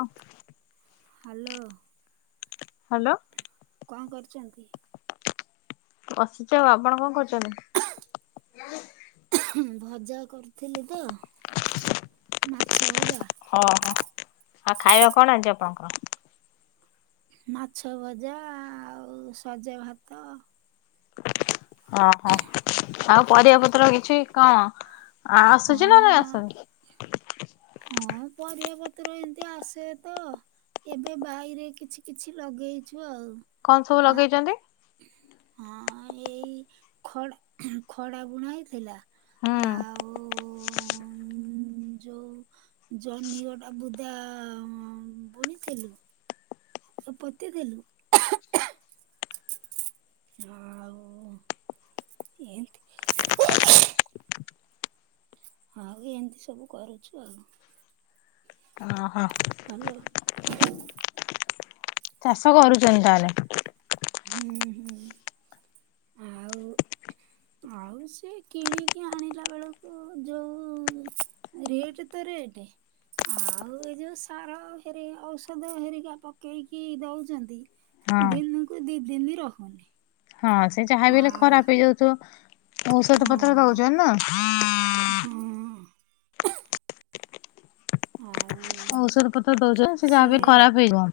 ହଁ। Hello. Hello. କଣ କରୁଚନ୍ତି? ବସିଚି ଆଉ ଆପଣ କଣ କରୁଚନ୍ତି? ହୁଁ ଭଜା କରୁଥିଲି ତ ମାଛ ଭଜା। ଅହୋ ଆଉ ଖାଇବା କଣ ଆଜି ଆପଣଙ୍କର? ମାଛ ଭଜା ଆଉ ସଜ ଭାତ। ଅହୋ ଆଉ ପରିବା ପତ୍ର କିଛି କଣ ଆ ଆସୁଚି ନା ନାଇଁ ହଁ ଆସୁନି? ହଁ ପରିବା ପତ୍ର ଏମତି ଆସେ ତ। ଏବେ ବାଇରେ କିଛି କିଛି ଲଗେଇଛୁ ଆଉ। କଣ ସବୁ ଆ ଲଗେଇଚନ୍ତି? ହଁ ଏଇ ଖଡା ଖଡା ବୁଣା ହେଇଥିଲା। ହୁଁ। ଅଁ ଉଁ ଯୋଉ ଜହ୍ନି ଗୋଟା ବୁଦା ବୁଣିଥିଲୁ। ଏ ପୋତିଥିଲୁ। ଆଉ ଏଁତି ଆଉ ଏମତି ସବୁ କରୁଛୁ ଆଉ। ଅହୋ। ହାଲୋ। ଚାଷ କରୁଚନ୍ତି ତାହେଲେ? ହୁଁ ହୁଁ ଆ ଆଉ ସିଏ କିଣିକି ଆଣିଲା ବେଳକୁ ଯୋଉ ରେଟ୍ ତ ରେଟ୍ ଆଉ ଏ ଯୋଉ ସାର ହେରି ଔଷଧ ହେରିକା ପକେଇକି ଦଉଚନ୍ତି। ହଁ ଦିନକୁ ଦି ଦିନି ରହୁନି। ହଁ ସେ ଯାହା ବି ହେଲେ ଆଉ ଖରାପ ହେଇଯାଉଥିବ ଔଷଧ ହଁ ପତ୍ର ଦଉଚନ୍ତି ନା। ହଁ। ଆଉ ଔଷଧ ପତ୍ର ଦଉଚନ୍ତି ସେ ଯାହାବି ସିଏ ଖରାପ ହେଇଯିବ।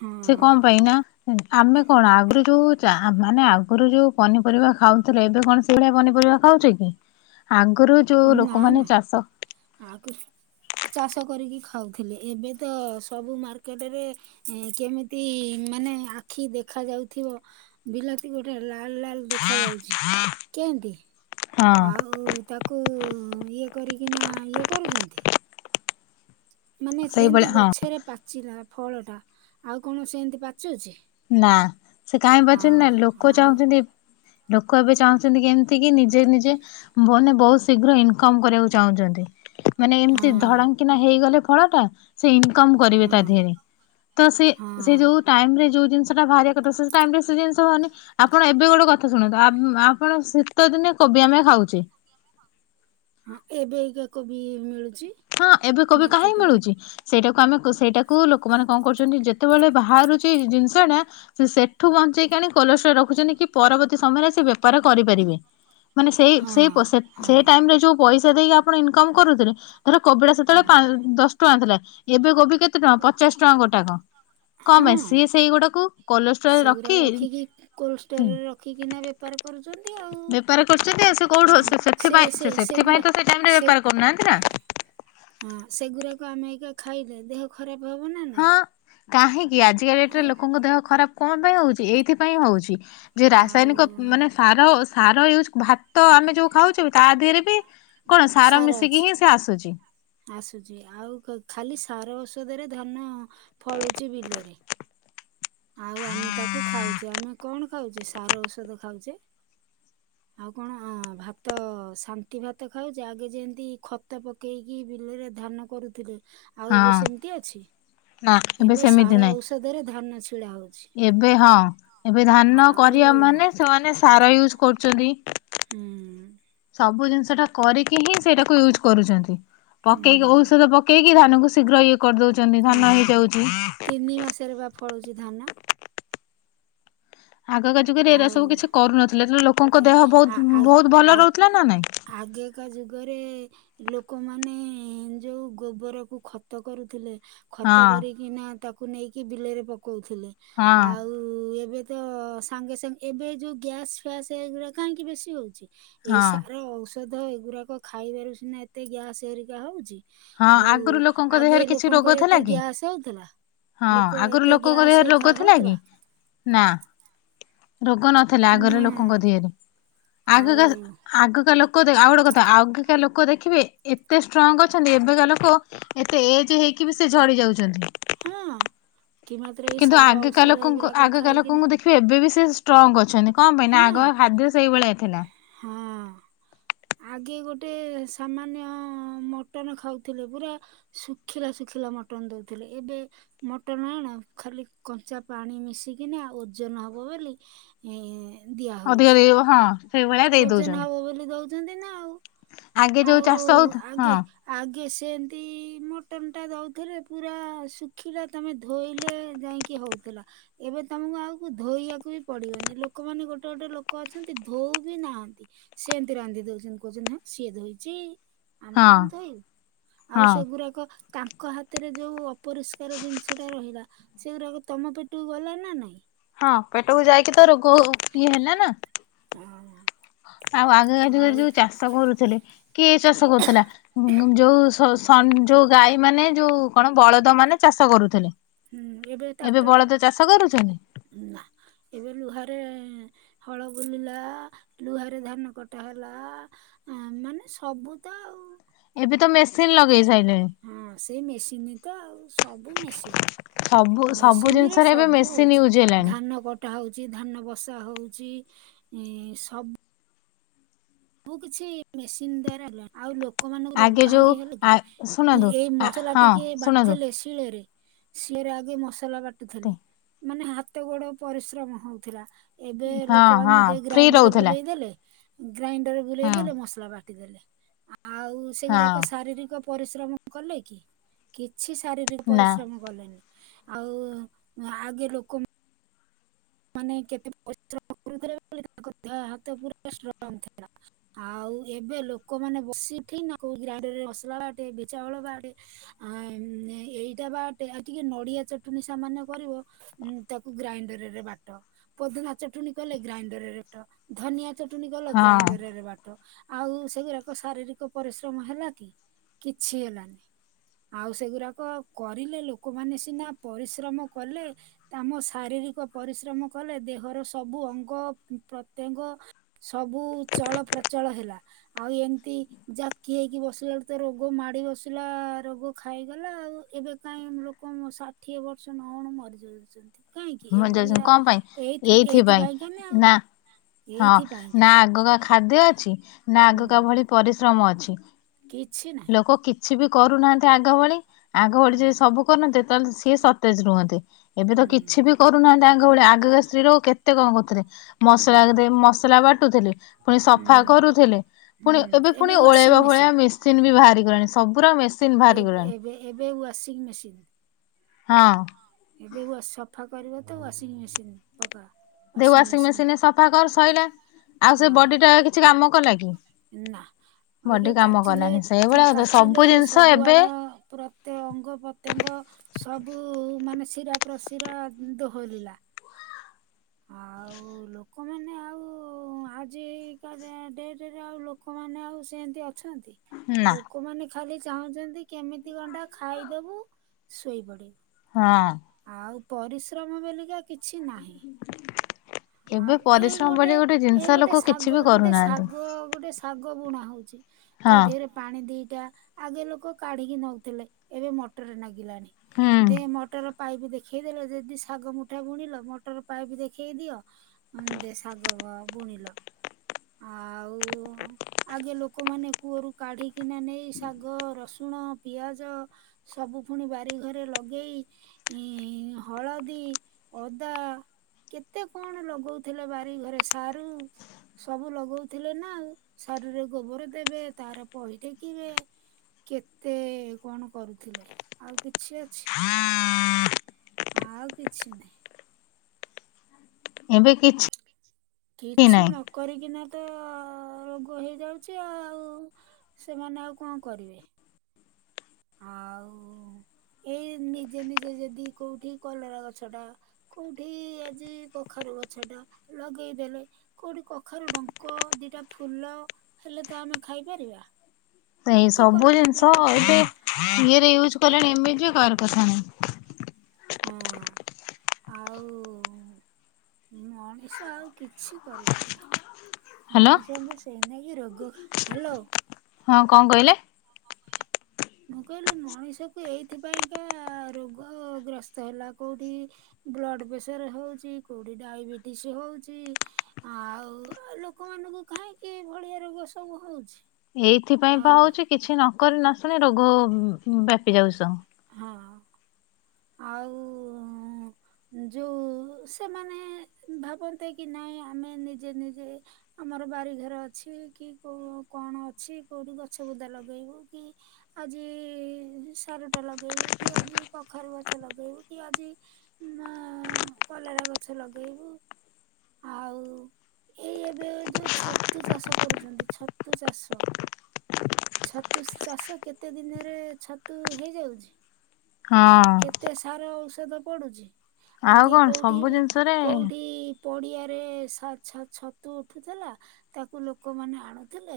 ହଁ ସେ କଣ ପାଇଁ ନା ଉଁ ଆମେ କଣ ଆଗୁରୁ ଯୋଉ ଚା ଆ ମାନେ ଆଗରୁ ଯୋଉ ପନିପରିବା ଖାଉଥିଲେ ଏବେ କଣ ସେଇଭଳିଆ ପନିପରିବା ଖାଉଚେ କି? ଆଗରୁ ଯୋଉ ନା ଲୋକମାନେ ନା ଚାଷ ଆଗୁରୁ ଚାଷ କରିକି ଖାଉଥିଲେ ଏବେ ତ ସବୁ ମାର୍କେଟରେ ଏଁ କେମିତି ମାନେ ଆଖି ଦେଖାଯାଉଥିବ। ବିଲାତି ଗୋଟେ ଲାଲ ଲାଲ ଦେଖା ଯାଉଛି। କେନ୍ତି? ହଁ ଆଉ ତାକୁ ଇଏ କରିକିନା ଇଏ କରୁଛନ୍ତି? ମାନେ ସେଇଭଳିଆ ଯେମତି ହଁ ଗଛରେ ପାଚିଲା ଫଳଟା ଆଉ କଣ ସେମିତି ପାଚୁଛି? ନା ସେ କାହିଁ ପଚୁନିନା ହଁ ଲୋକ ଆଉ ଚାହୁଁଛନ୍ତି ଲୋକ ଏବେ ଚାହୁଁଛନ୍ତି କେମିତି କି ନିଜେ ନିଜେ ମାନେ ବହୁତ ଶୀଘ୍ର ଇନକମ କରିବାକୁ ଚାହୁଁଛନ୍ତି। ମାନେ ହଁ ଏମିତି ଧଡ଼ଙ୍କିନା ହେଇଗଲେ ଫଳଟା ସେଇ ଇନକମ କରିବେ ତା ହଁ ଦିହରେ ତ ସେଇ ହଁ ଯୋଉ ଟାଇମରେ ଯୋଉ ଜିନିଷ ସେଟା ବାହାରିବା କଥା, ସେ ଟାଇମରେ ସେ ଜିନଷ ବାହାରୁନି। ଆପଣ ଏବେ ଗୋଟେ କଥା ଶୁଣନ୍ତୁ, ଆପଣ ଶୀତଦିନେ କୋବି ଆମେ ଖାଉଛେ। ହଁ ଏବେ ଅଇକା କୋବି ମିଳୁଛି। ହଁ ଏବେ କୋବି କାହିଁକି ମାର୍କେଟରେ ମିଳୁଛି? ସେଇଟାକୁ ଆମେ ସେଇଟାକୁ ଲୋକମାନେ କଣ କରୁଛନ୍ତି, ଯେତେବେଳେ ବାହାରୁଛି ଜିନିଷଟା ସେ ସେଠୁ ବଞ୍ଚେଇକି ଆଣି କୋଲେଷ୍ଟ୍ରଲ ରଖୁଛନ୍ତି କି ପରବର୍ତ୍ତୀ ସମୟରେ ସେ ବେପାର କରିପାରିବେ। ମାନେ ସେଇ ହଁ ସେଇ ହଁ ସେଇ ଟାଇମରେ ଯୋଉ ପଇସା ଦେଇକି ଆପଣ ଇନକମ କରୁଥିଲେ। ଧର କୋବିଟା ହଁ ସେତେବେଳେ ଦଶ ଟଙ୍କା ଥିଲା, ଏବେ କୋବି କେତେ ଟଙ୍କା ପଚାଶ ଟଙ୍କା ଗୋଟାକ। କଁ ପାଇଁ ହଁ ସିଏ ସେଇଗୁଡାକୁ କୋଲେଷ୍ଟ୍ରୋଲରେ ସେଗୁରା ରଖି। ରଖିକି କୋଲ୍ଡ ଷ୍ଟୋରରେ ରଖିକିନା ବେପାର କରୁଛନ୍ତି ଆଉ। ବେପାର କରୁଛନ୍ତି, ସେ କୋଉଠୁ ଆଉ ସେ ସେଥିପାଇ ସେ ସେଥିପାଇଁ ସେଗୁରା ତ ସେ ଟାଇମରେ ବେପାର କରୁନାହାନ୍ତି ନା। ହଁ ସେଗୁରାକ ଆମେ ଏଇକା ଖାଇଲେ, ଦେହ ଖରାପ ହବ ନା ହଁ ନାଇଁ? କାହିଁକି ଆଜିକା ଡେଟରେ ଆଉ ଲୋକଙ୍କ ଦେହ ଖରାପ କଣ ପାଇଁ ହଉଛି? ଏଇଥିପାଇଁ ହଉଛି। ଯେ ଆଉ ରାସାୟନିକ ମାନେ ସାର ସାର ୟୁଜ ଭା ତ ଆମେ ଯୋଉ ଖାଉଛୁ ତା ଦେହରେ ବି କଣ ସାର ମିଶିକି ହିଁ ସେ ଆସୁଛି। ଆସୁଛି ଆଉ ଖାଲି ସାର ଔଷଧରେ ଧାନ ଫଳୁଛି ବିଲରେ। ଆଉ ଆମେ ତାକୁ ଖାଉଛେ, ଆମେ କଣ ଖାଉଛେ ସାର ଔଷଧ ଖାଉଛେ। [inaudible] ଆଉ କଣ ଭାତ, ଶାନ୍ତି ଭାତ ଖାଉଛେ। ଆଗେ ଯେମିତି ଖତ ପ ପକେଇକି ବିଲରେ ଧାନ କରୁଥିଲେ। ଆଉ ହଁ ଏବେ ସେମିତି ଅଛି, ନା ଏବେ ସେମିତି ସାର ନାହିଁ ଔଷଧରେ ଧାନ ଛିଡା ହଉଛି। ଏବେ ହଁ ଏବେ ଧାନ କରିବା ଆଉ ମାନେ ସେମାନେ ସାର ୟୁଜ କରୁଛନ୍ତି। ହୁଁ। ସବୁ ଜିନିଷଟା କରିକି ହିଁ ସେଇଟାକୁ ୟୁଜ କରୁଛନ୍ତି। ପକେଇକି ହୁଁ। ଔଷଧ ପକେଇକି ଧାନ କୁ ଶୀଘ୍ର ଇଏ କରିଦଉଛନ୍ତି, ଧାନ ହେଇଯାଉଛି। ନି ମାସରେ ବା ଫଳୁଛି ଧାନ। ଆଗକା ଯୁଗରେ ଏରା ଆଉ ସବୁ କିଛି କରୁନଥିଲେ, ଲୋକଙ୍କ ଏ ଦେହ ବହୁତ ବହୁତ ଭଲ ରହୁଥିଲା ନା ନାଇଁ। ଆଗକା ଯୁଗରେ ଲୋକମାନେ ଯୋଉ ଗୋବରକୁ ଖତ କରୁଥିଲେ। ହଁ ଖତ କରିକି ନା ତାକୁ ନେଇକି ବିଲରେ ପକଉଥିଲେ। ହଁ। ଉ ଏବେ ତ ସାଙ୍ଗେ ସାଙ୍ଗେ ଏବେ ଯୋଉ ଗ୍ୟାସ୍ ଫ୍ୟାସ୍ ଏଗୁଡା କାହିଁକି ବେଶୀ ହଉଛି? ଏଇ ହଁ ସାର ଔଷଧ ଏଗୁଡାକ ଖାଇବାରୁ ସିନା ଏତେ ଗ୍ୟାସ ହେରିକା ହଉଛି। ହଁ ଆଗରୁ ଆଉ, ଲୋକଙ୍କ ଦେହରେ ଆଗେ କିଛି ରୋଗ ଲୋକଙ୍କର ଥିଲା ଏତେ କି? ଗ୍ୟାସ ହଉଥିଲା। ହଁ ଲୋକ ଆଗରୁ ଏତେ ଲୋକଙ୍କ ଦେହରେ ଗ୍ୟାସ ରୋଗ ଖା ଥିଲା କି? ହଉଥିଲା। ନା, ରୋଗ ନଥିଲା ଆଗରେ ନା ଲୋକଙ୍କ ଦେହରେ ଆଗ ଆଉ ଆଗକା ଲୋକ ଆଉ ଗୋଟେ କଥା ଆଗକା ଲୋକ ଦେଖିବେ ଏତେ ଷ୍ଟ୍ରଙ୍ଗ ଅ ଛନ୍ତି, ଏବେକା ଲୋକ ଏତେ ଏଜ ହେଇକି ବି ସେ ଝଡି ଯାଉଛନ୍ତି। ହଁ, କି ମାତ୍ର ଏଇ କିନ୍ତୁ ସାର ଆଗକା ଔଷଧ ଲୋକଙ୍କୁ ଗୁଡାକ ଆଗକା ଖାଇକିନା ଲୋକଙ୍କୁ ଏବେ ବିି ସେ ଷ୍ଟ୍ରଙ୍ଗ୍ ଅଛନ୍ତି କଣ ପାଇଁ ନା ହଁ ଆଗ ଖାଦ୍ୟ ସେଇଭଳିଆ ଥିଲା। ହଁ। ଆଗେ ଗୋଟେ ସାମାନ୍ୟ ମଟନ ଖାଉଥିଲେ। ପୁରା ଶୁଖିଲା ଶୁଖିଲା ମଟନ ଦଉଥିଲେ। ଏବେ ମଟନ ଆଣ ଖାଲି କଞ୍ଚା ପାଣି ମିଶିକିନା ଓଜନ ହବ ବୋଲି। ଏଁ ଅଧିକ ଦେଇହବ ହଁ। ସେଇଭଳିଆ ଦେଇ ଓଜନ ଦଉଛନ୍ତି ହବ ବୋଲି ଦଉଛନ୍ତି ନା ଆଉ? ଆଗେ ଯୋଉ ଆଉ ଚାଷ ହଉଥ ଆଗେ ହଁ। ଆଗେ ସେମିତି ମଟନ୍ ଟା ଦେଉଥିଲେ ପୁରା ଶୁଖିଲା, ତମେ ଧୋଇଲେ ଯାଇଁ କି ହଉଥିଲା? ଏବେ ତମକୁ ଆଉ ଧୋଇବାକୁ ବି ପଡିବନି ଲୋକମାନେ ଗୋଟେ ଗୋଟେ ଲୋକ ଅଛନ୍ତି ଧୋଉ ବି ନାହାନ୍ତି। ସେମିତି ରାନ୍ଧି ଦଉଛନ୍ତି କହୁଛନ୍ତି ହାଁ। ସିଏ ଧୋଇଛି ଆମେ ହଁ କଣ ଧୋଇବୁ ଆଉ ହଁ ସେଗୁଡାକ ତାଙ୍କ ତାଙ୍କ ହାତରେ ଯୋଉ ଅପରିଷ୍କାର ଜିନିଷଟା ରହିଲା, ସେଗୁଡାକ ତମ ପେଟକୁ ଗଲା ନା ନାଇଁ? ହଁ ପେଟକୁ ଯାଇକି ତ ରୋଗ ଇଏ ହେଲା ନା। ହଁ। ଆଉ ଆଗକା ଯୁଗରେ ଯୋଉ ଚାଷ କରୁଥିଲେ, କିଏ ଚାଷ କରୁଥିଲା? ଯୋଉ ସ ଯୋଉ ଗାଈ ମାନେ ଯୋଉ କଣ ବଳଦ ମାନେ ଚାଷ କରୁଥିଲେ। ହୁଁ ଏବେ ବଳଦ ଚାଷ କରୁଛନ୍ତି? ନାଁ। ଏବେ ଲୁହାରେ ହଳ ବୁଲିଲା, ଲୁହାରେ ଧାନ କଟା ହେଲା। ଆ ମାନେ ସବୁ ତ ଆଉ। ଏବେ ତ ମେସିନ ଲଗେଇ ସାଇଲେଣି। ହଁ ସେଇ ମେସିନ୍ ତ ଆଉ। ସବୁ ମେସିନ, ସବୁ ସବୁ ମେସିନରେ ଜିନିଷରେ ଏବେ ସବୁ ମେସିନ ହଉଛି ୟୁଜ ହେଲାଣି ଧାନ କଟ କଟା ହଉଛି ଧାନ ବସା ହଉଛି ସବୁ ସବୁ କିଛି ମେସିନ୍ ଦ୍ୱାରା ଆଉ ଲୋ ଲୋକମାନଙ୍କୁ ରୋଗ ଆଗେ ଯୋଉ କାହିଁକି ହେଲେ କି ଆ ଶୁଣନ୍ତୁ ଏଇ ମସଲା ହଁ ଟିକେ ଶୁଣନ୍ତୁ ବାଟିଦେଲେ। ଶୀଳରେ ସିଏରେ ଆଗେ ମସଲା ବାଟୁଥିଲେ ମାନେ ହା ହାତ ଗୋଡ଼ ପରିଶ୍ରମ ହଉଥିଲା ଏବେ ହଁ ଲୋକମାନେ ହଁ ଦେ ଫ୍ରି ଗ୍ରାଇଣ୍ଡର ରହୁଥିଲା ବୁଲେଇ ଦେଲେ। ଗ୍ରାଇଣ୍ଡର ବୁଲେଇ ହଁ ଦେଲେ ମସଲା ବାଟି ଦେଲେ ଆଉ ହଁ ସେଗୁରାକ ଶାରୀରିକ ପରିଶ୍ରମ କଲେ କି କିଛି ଶାରୀରିକ ନା ପରିଶ୍ରମ କଲେନି ଆଉ ଆଗେ ଲୋକ ମାନେ କେତେ ପରିଶ୍ରମ କରୁଥିଲେ ବୋଲି ତାଙ୍କ ଦେହ ହାତ ପୁରା ଷ୍ଟ୍ରଙ୍ଗ ଥିଲା। ଆଉ, ଏବେ ଲୋକମାନେ ବସିକି ନା କୋଉ ଗ୍ରାଇଣ୍ଡରରେ ମସଲା ବାଟେ ବିରି ଚାଉଳ ବାଟେ। ଆ ଏଇଟା ବାଟେ ଟିକେ ନଡିଆ ଚଟଣି ସାମାନ୍ୟ କରିବ। ଉଁ ତାକୁ ଗ୍ରାଇଣ୍ଡରରେ ବାଟ୍ ଟ ପୋଦିନା ଚଟଣି କଲେ ଗ୍ରାଇଣ୍ଡରରେ ବାଟ ଧନିଆ ଚଟଣି କଲେ ହଁ ଗ୍ରାଇଣ୍ଡରରେ ବା ଟ ଆଉ ସେଗୁଡାକ ଶାରୀରିକ ପରିଶ୍ରମ ହେଲା କି କିଛି ହେଲାନି? ଆଉ ସେଗୁଡାକ କରିଲେ ଲୋକମାନେ ସିନା ପରିଶ୍ରମ କଲେ। ଆମ ଶାରୀରିକ ପରିଶ୍ରମ କଲେ ଦେହର ସବୁ ଅଙ୍ଗ ପ୍ରତ୍ୟଙ୍ଗ। ସବୁ ଚଳପ୍ରଚଳ ହେଲା। ଆଉ ଏମତି ଜାକି ହେଇକି ବସିଲାଠୁ ତ ରୋଗ ମାଡି ବସିଲା, ରୋଗ ଖାଇଗଲା ଆଉ ଏବେ କାଇ ଉଁ ଲୋକ ଷାଠିଏ ବର୍ଷ ନହଉଣୁ ମରି ଯାଉଚନ୍ତି। ମରି ଯାଉଛନ୍ତି କଣ ପାଇଁ? ଏଇଥିପାଇଁ ଏଇଥିପାଇଁକା ଆଉ ନା ହଁ ଏଇଥିପାଇଁକା ନା ଆଗକା ଖାଦ୍ୟ ଅଛି ନା ଆଗକା ହୁଁ ଭଳି ପରିଶ୍ରମ ଅଛି କିଛି ନାହିଁ ଲୋକ କି କିଛି ବି କରୁନାହାନ୍ତି ଆଗ ଭଳି ଆଗ ଭଳି ହଁ। ଯେ ସବୁ କରନ୍ତେ ତାହେଲେ ସିଏ ସତେଜ ରୁହନ୍ତେ। ଏବେ ତ କିଛି ହୁଁ। ବି କରୁନାହାନ୍ତି ଆଗ ଭଳିଆ ଆଗକା ସ୍ତ୍ରୀ ଲୋକ କେତେ କଣ କରୁଥିଲେ? ମସଲା ହୁଁ ଦେ ମସଲା ବାଟୁଥିଲେ, ପୁଣି ହୁଁ ସଫା କରୁଥିଲେ। ପୁଣି ହୁଁ ଏବେ ପୁଣି ୱାସିଂ ଓଳେଇବା ଫୋଳେଇବା ମେସିନ୍। ମେସିନ ବି ବାହାରି ଗଲାଣି ସବୁର ମେସ ଏବେ-ଏବେ -ଏବେ ୱାସିଂ ମେସିନ୍। ହଁ। ଏବେ ୱାସ ସଫା କରିବା ତ ୱାସିଂ ମେସିନ। ପକା। ଦେ ୱାସିଂ ମେସିନରେ ସଫା କର ସଇଲା ଆଉ ହଁ ସେ ବଡି ଟା କିଛି କାମ କଲା କି? ନା ବଡି ଇଏ କାମ କାଚିଲେ କଲାନି ସେଇଭଳିଆ କଥା ସବୁ କାଚିଲେ ଜିନିଷ ଏବେ ସବୁଆଡ ପୁରା ଏତେ ଅଙ୍ଗ ପ୍ରତ୍ୟଙ୍ଗ ସବୁ ମାନେ ଶିରା ପ୍ରସିରା ଦୋହରିଲା। ଆଉ ଆଉ ଲୋକମାନେ ଆଉ ଆଜିକା ଡେଟରେ ଆଉ ଲୋକମାନେ ଆଉ ସେମିତି ଅ ଅଛନ୍ତି ଲୋକ। ନା ଲୋକମାନେ ଖାଲି ଚାହୁଁଚନ୍ତି କେମିତି ଗଣ୍ଡା ଖାଇଦବୁ ଶୋଇପଡ଼ିବୁ। ହଁ। ଆଉ ପରିଶ୍ରମ ବେଲିକା କିଛି ନାହିଁ। [inaudible] ଆଉ ଏଇ ପରିଶ୍ରମ ଗୋଟେ ବୋଲି ଏଇ ଜିନିଷ ଗୋଟେ ଲୋକ କିଛି ଶାଗ ବି ଗୋଟେ କରୁନାହାନ୍ତି। ଶାଗ ଗୋଟେ ଶାଗ ବୁଣା ହଉଛି। ତା ହଁ ଦେହରେ ପାଣି ଦିଟା ଆଗେ ଲୋକ କାଢିକି ନଉଥିଲେ ଏବେ ମଟର ନାଗିଲାଣି। ହୁଁ ଦେ ମଟର ପାଇପି ଦେଖେଇଦେଲେ ଯଦି ଶାଗ ମୁଠା ବୁଣିଲ ମଟର ପାଇପି ଦେଖେଇ ଦିଅ। ଦେ ଶାଗ ଵ ବୁଣିଲ। ଆଉ ଆଗେ ଲୋକମାନେ କୂଅରୁ କାଢିକିନା ନେଇ ଶାଗ, ରସୁଣ, ପିଆଜ ସବୁ ଫୁଣି ବାରି ଘରେ ଲଗେଇ ଇଁ ଇ ହଳଦୀ, ଅଦା କେତେ କଣ ଲଗଉଥିଲେ ବାରି ଘରେ ସାରୁ। ସବୁ ଲଗଉଥିଲେ ନା ଆଉ ସାରୁରେ ଗୋବର ଦେବେ ତାର ପହି ଟେକିବେ। କେତେ କଣ କରୁଥିଲେ ଆଉ କିଛି ଅଛି। ଆଉ କିଛି ନାହିଁ। ଏବେ କିଛି କିଛି ନାହିଁ। ନ କରିକିନା ତ ରୋଗ ହେଇଯାଉଛି ଆଉ। ସେମାନେ ଆଉ କଣ କରିବେ? [inaudible] ଆଉ ଏଇ ନିଜେ ନିଜେ ଯଦି କୋଉଠି କଲରା ଗଛ ଟା କୋଉଠି ଆଜି କଖାରୁ ଗଛ ଟା ଲଗେଇଦେଲେ। କୋଉଠି କଖାରୁ ଡଙ୍କ ଦିଟା ଫୁଲ ହେଲେ ତ ଆମେ ଖାଇପାରିବା? ସେ ଏଇ କି ସବୁ କଲରା ଜିନିଷ ଦିଟା ଏବେ ଫଳିଲା ଇଏରେ ୟୁଜ କଲେଣି ଏମିତି କାହାର କଥା ନାହିଁ। [inaudible] ହ ମଣିଷ ଆଉ କିଛି କରିଲାନି। ହ୍ୟାଲୋ ମଣିଷଙ୍କୁ ସେ ନେଇକି ରୋଗ ହାଲୋ। ହଁ କଣ କହିଲେ? ମୁଁ କହିଲି ମଣିଷକୁ ଏଇଥିପାଇଁକା ରୋଗ ଗ୍ରସ୍ତ ହେଲା କଉଠି ବ୍ଲଡ ପ୍ରେସର ହଉଚି, କୋଉଠି ଡାଇବେଟିସ୍ ହଉଛି। ଆଉ ଲୋକମାନଙ୍କୁ କାହିଁକି ଏ ଭଳିଆ ରୋଗ ସବୁ ହଉଛି? ଏଇଥିପାଇଁ ବା ଆଉ ହଉଛି କିଛି ନକ ନସୁଲେ ରୋଗ ବ୍ୟାପି ଯାଉ ସବୁ। ହଁ ଆଉ। ଯୋଉ ସେମାନେ ଭାବନ୍ତେ କି ନାଇଁ ଆମେ ନିଜେ ନିଜେ ଆମର ବାରିଘର ଅଛି କି କୋଉ କଣ ଅଛି କୋଉଠି ଗଛ ବୂଦା ଲଗେଇବୁ କି ଆଜି ସାର ଟା ଲଗେଇବୁ କି ଆଜି କଖାରୁ ଗଛ ଲଗେଇବୁ କି ଆଜି ନା କଲରା ଗଛ ଲଗେଇବୁ। ଆଉ ଏଇ ଏବେ ଯୋଉ ଛତୁ ଚାଷ କରୁଛନ୍ତି ଛତୁ ଚାଷ ଛତୁ ଚାଷ କେତେ ଦିନରେ ଛତୁ ହେଇଯାଉଛି? ହଁ। ତେ ସାର ଔଷଧ ପଡୁଛି ଆଉ ଆଗେ କଣ କୋଉଠି ସବୁ ଜିନିଷରେ କୋଉଠି ପଡ଼ିଆରେ ଛ ଛ ଛତୁ ଉଠୁଥିଲା। ତାକୁ ଲୋକମାନେ ଆଣୁଥିଲେ,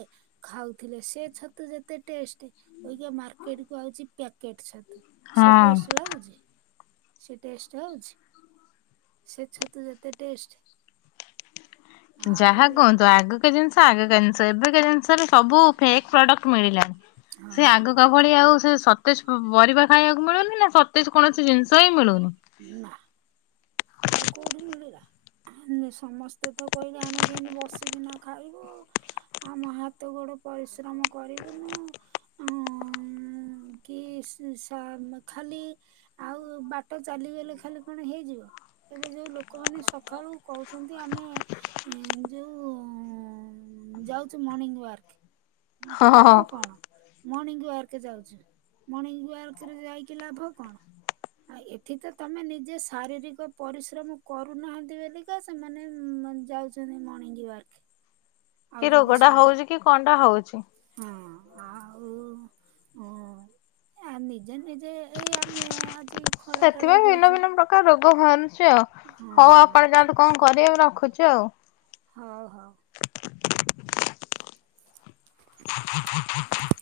ଖାଉଥିଲେ, ସେଛତ ଛତୁ ଯେତେ ଟେଷ୍ଟ, ଅଇକା ମାର୍କେଟ କୁ ଆଛି ପ୍ୟାକେଟ ଛତୁ, ସେ ହଁ ଟେଷ୍ଟ ଲାଗୁଛି? ସେ ଟେଷ୍ଟ ହଉଛି, ସେ ଛତୁ ଯେତେ ଟେଷ୍ଟ। ଆଉ ଯାହା କୁହନ୍ତୁ ଆଗ ଜିନିଷ ଆଗ ଜିନିଷ, ଏବେ ଜିନିଷରେ ସବୁ ଫେକ୍ ପ୍ରଡକ୍ଟ ମିଳିଲାଣି। ହଁ ସେ ଆଗ କ ଭଳି ଆଉ ସେତ ସତେଜ ପରିବା ଖାଇବାକୁ ମିଳୁନି, ନା ସତେଜ କୌଣସି ଜିନିଷ ହିଁ ମିଳୁନି। ନା ଆ ଆଉ କୋଉଠି ମିଳିଲା? ସମସ୍ତେ ତ କହିଲେ ଆମେ କେମିତି ବସିକି ନା ଖାଇବୁ ଆମ ହାତ ଗୋଡ ପରିଶ୍ରମ କରିବୁନୁ। କି ସ ଖାଲି ଆଉ ବାଟ ଚାଲିଗଲେ ଖାଲି କଣ ହେଇଯିବ? ଏବେ ଯୋଉ ଲୋକମାନେ ସକାଳୁ କହୁଛନ୍ତି ଆମେ ଯୋଉ ଯାଉଚୁ ମର୍ଣିିଂ ୱାର୍କ। ହଁ ହଁ ଲାଭ କଣ? ମର୍ଣ୍ଣିଙ୍ଗ ୱାର୍କ ଯାଉଛୁ, ମର୍ଣ୍ଣିଙ୍ଗ ୱାର୍କରେ ଯାଇକି ଲାଭ କଣ? ଆ ଏଠି ତ ତମେ ନିଜେ ଶାରୀରିକ ପରିଶ୍ରମ କରୁନାହାନ୍ତି ବୋଲିକା ସେମାନେ ଯାଉଛନ୍ତି ମର୍ଣ୍ଣିଙ୍ଗ ୱାର୍କ। ଆଉ କି ଯଦି ରୋଗ ଟା ସାର୍ ହଉଛି କି କଣ ଟା ହଉଛି? ହଁ ଆଉ ନିଜେ ନିଜେ ଏଇ ଆମେ ଆଜି ଖଳା ଟା ସେଥିପାଇଁ ଭିନ୍ନ ଲଗେଇଛୁ ଭିନ୍ନ ପ୍ରକାର ରୋଗ ବାହାରୁଛି ଆଉ, ହଁ ହଉ ଆପଣ ଯାଆନ୍ତୁ କଣ କରିବେ, ରଖୁଛୁ ଆଉ ହଉ ହଉ। [unintelligible]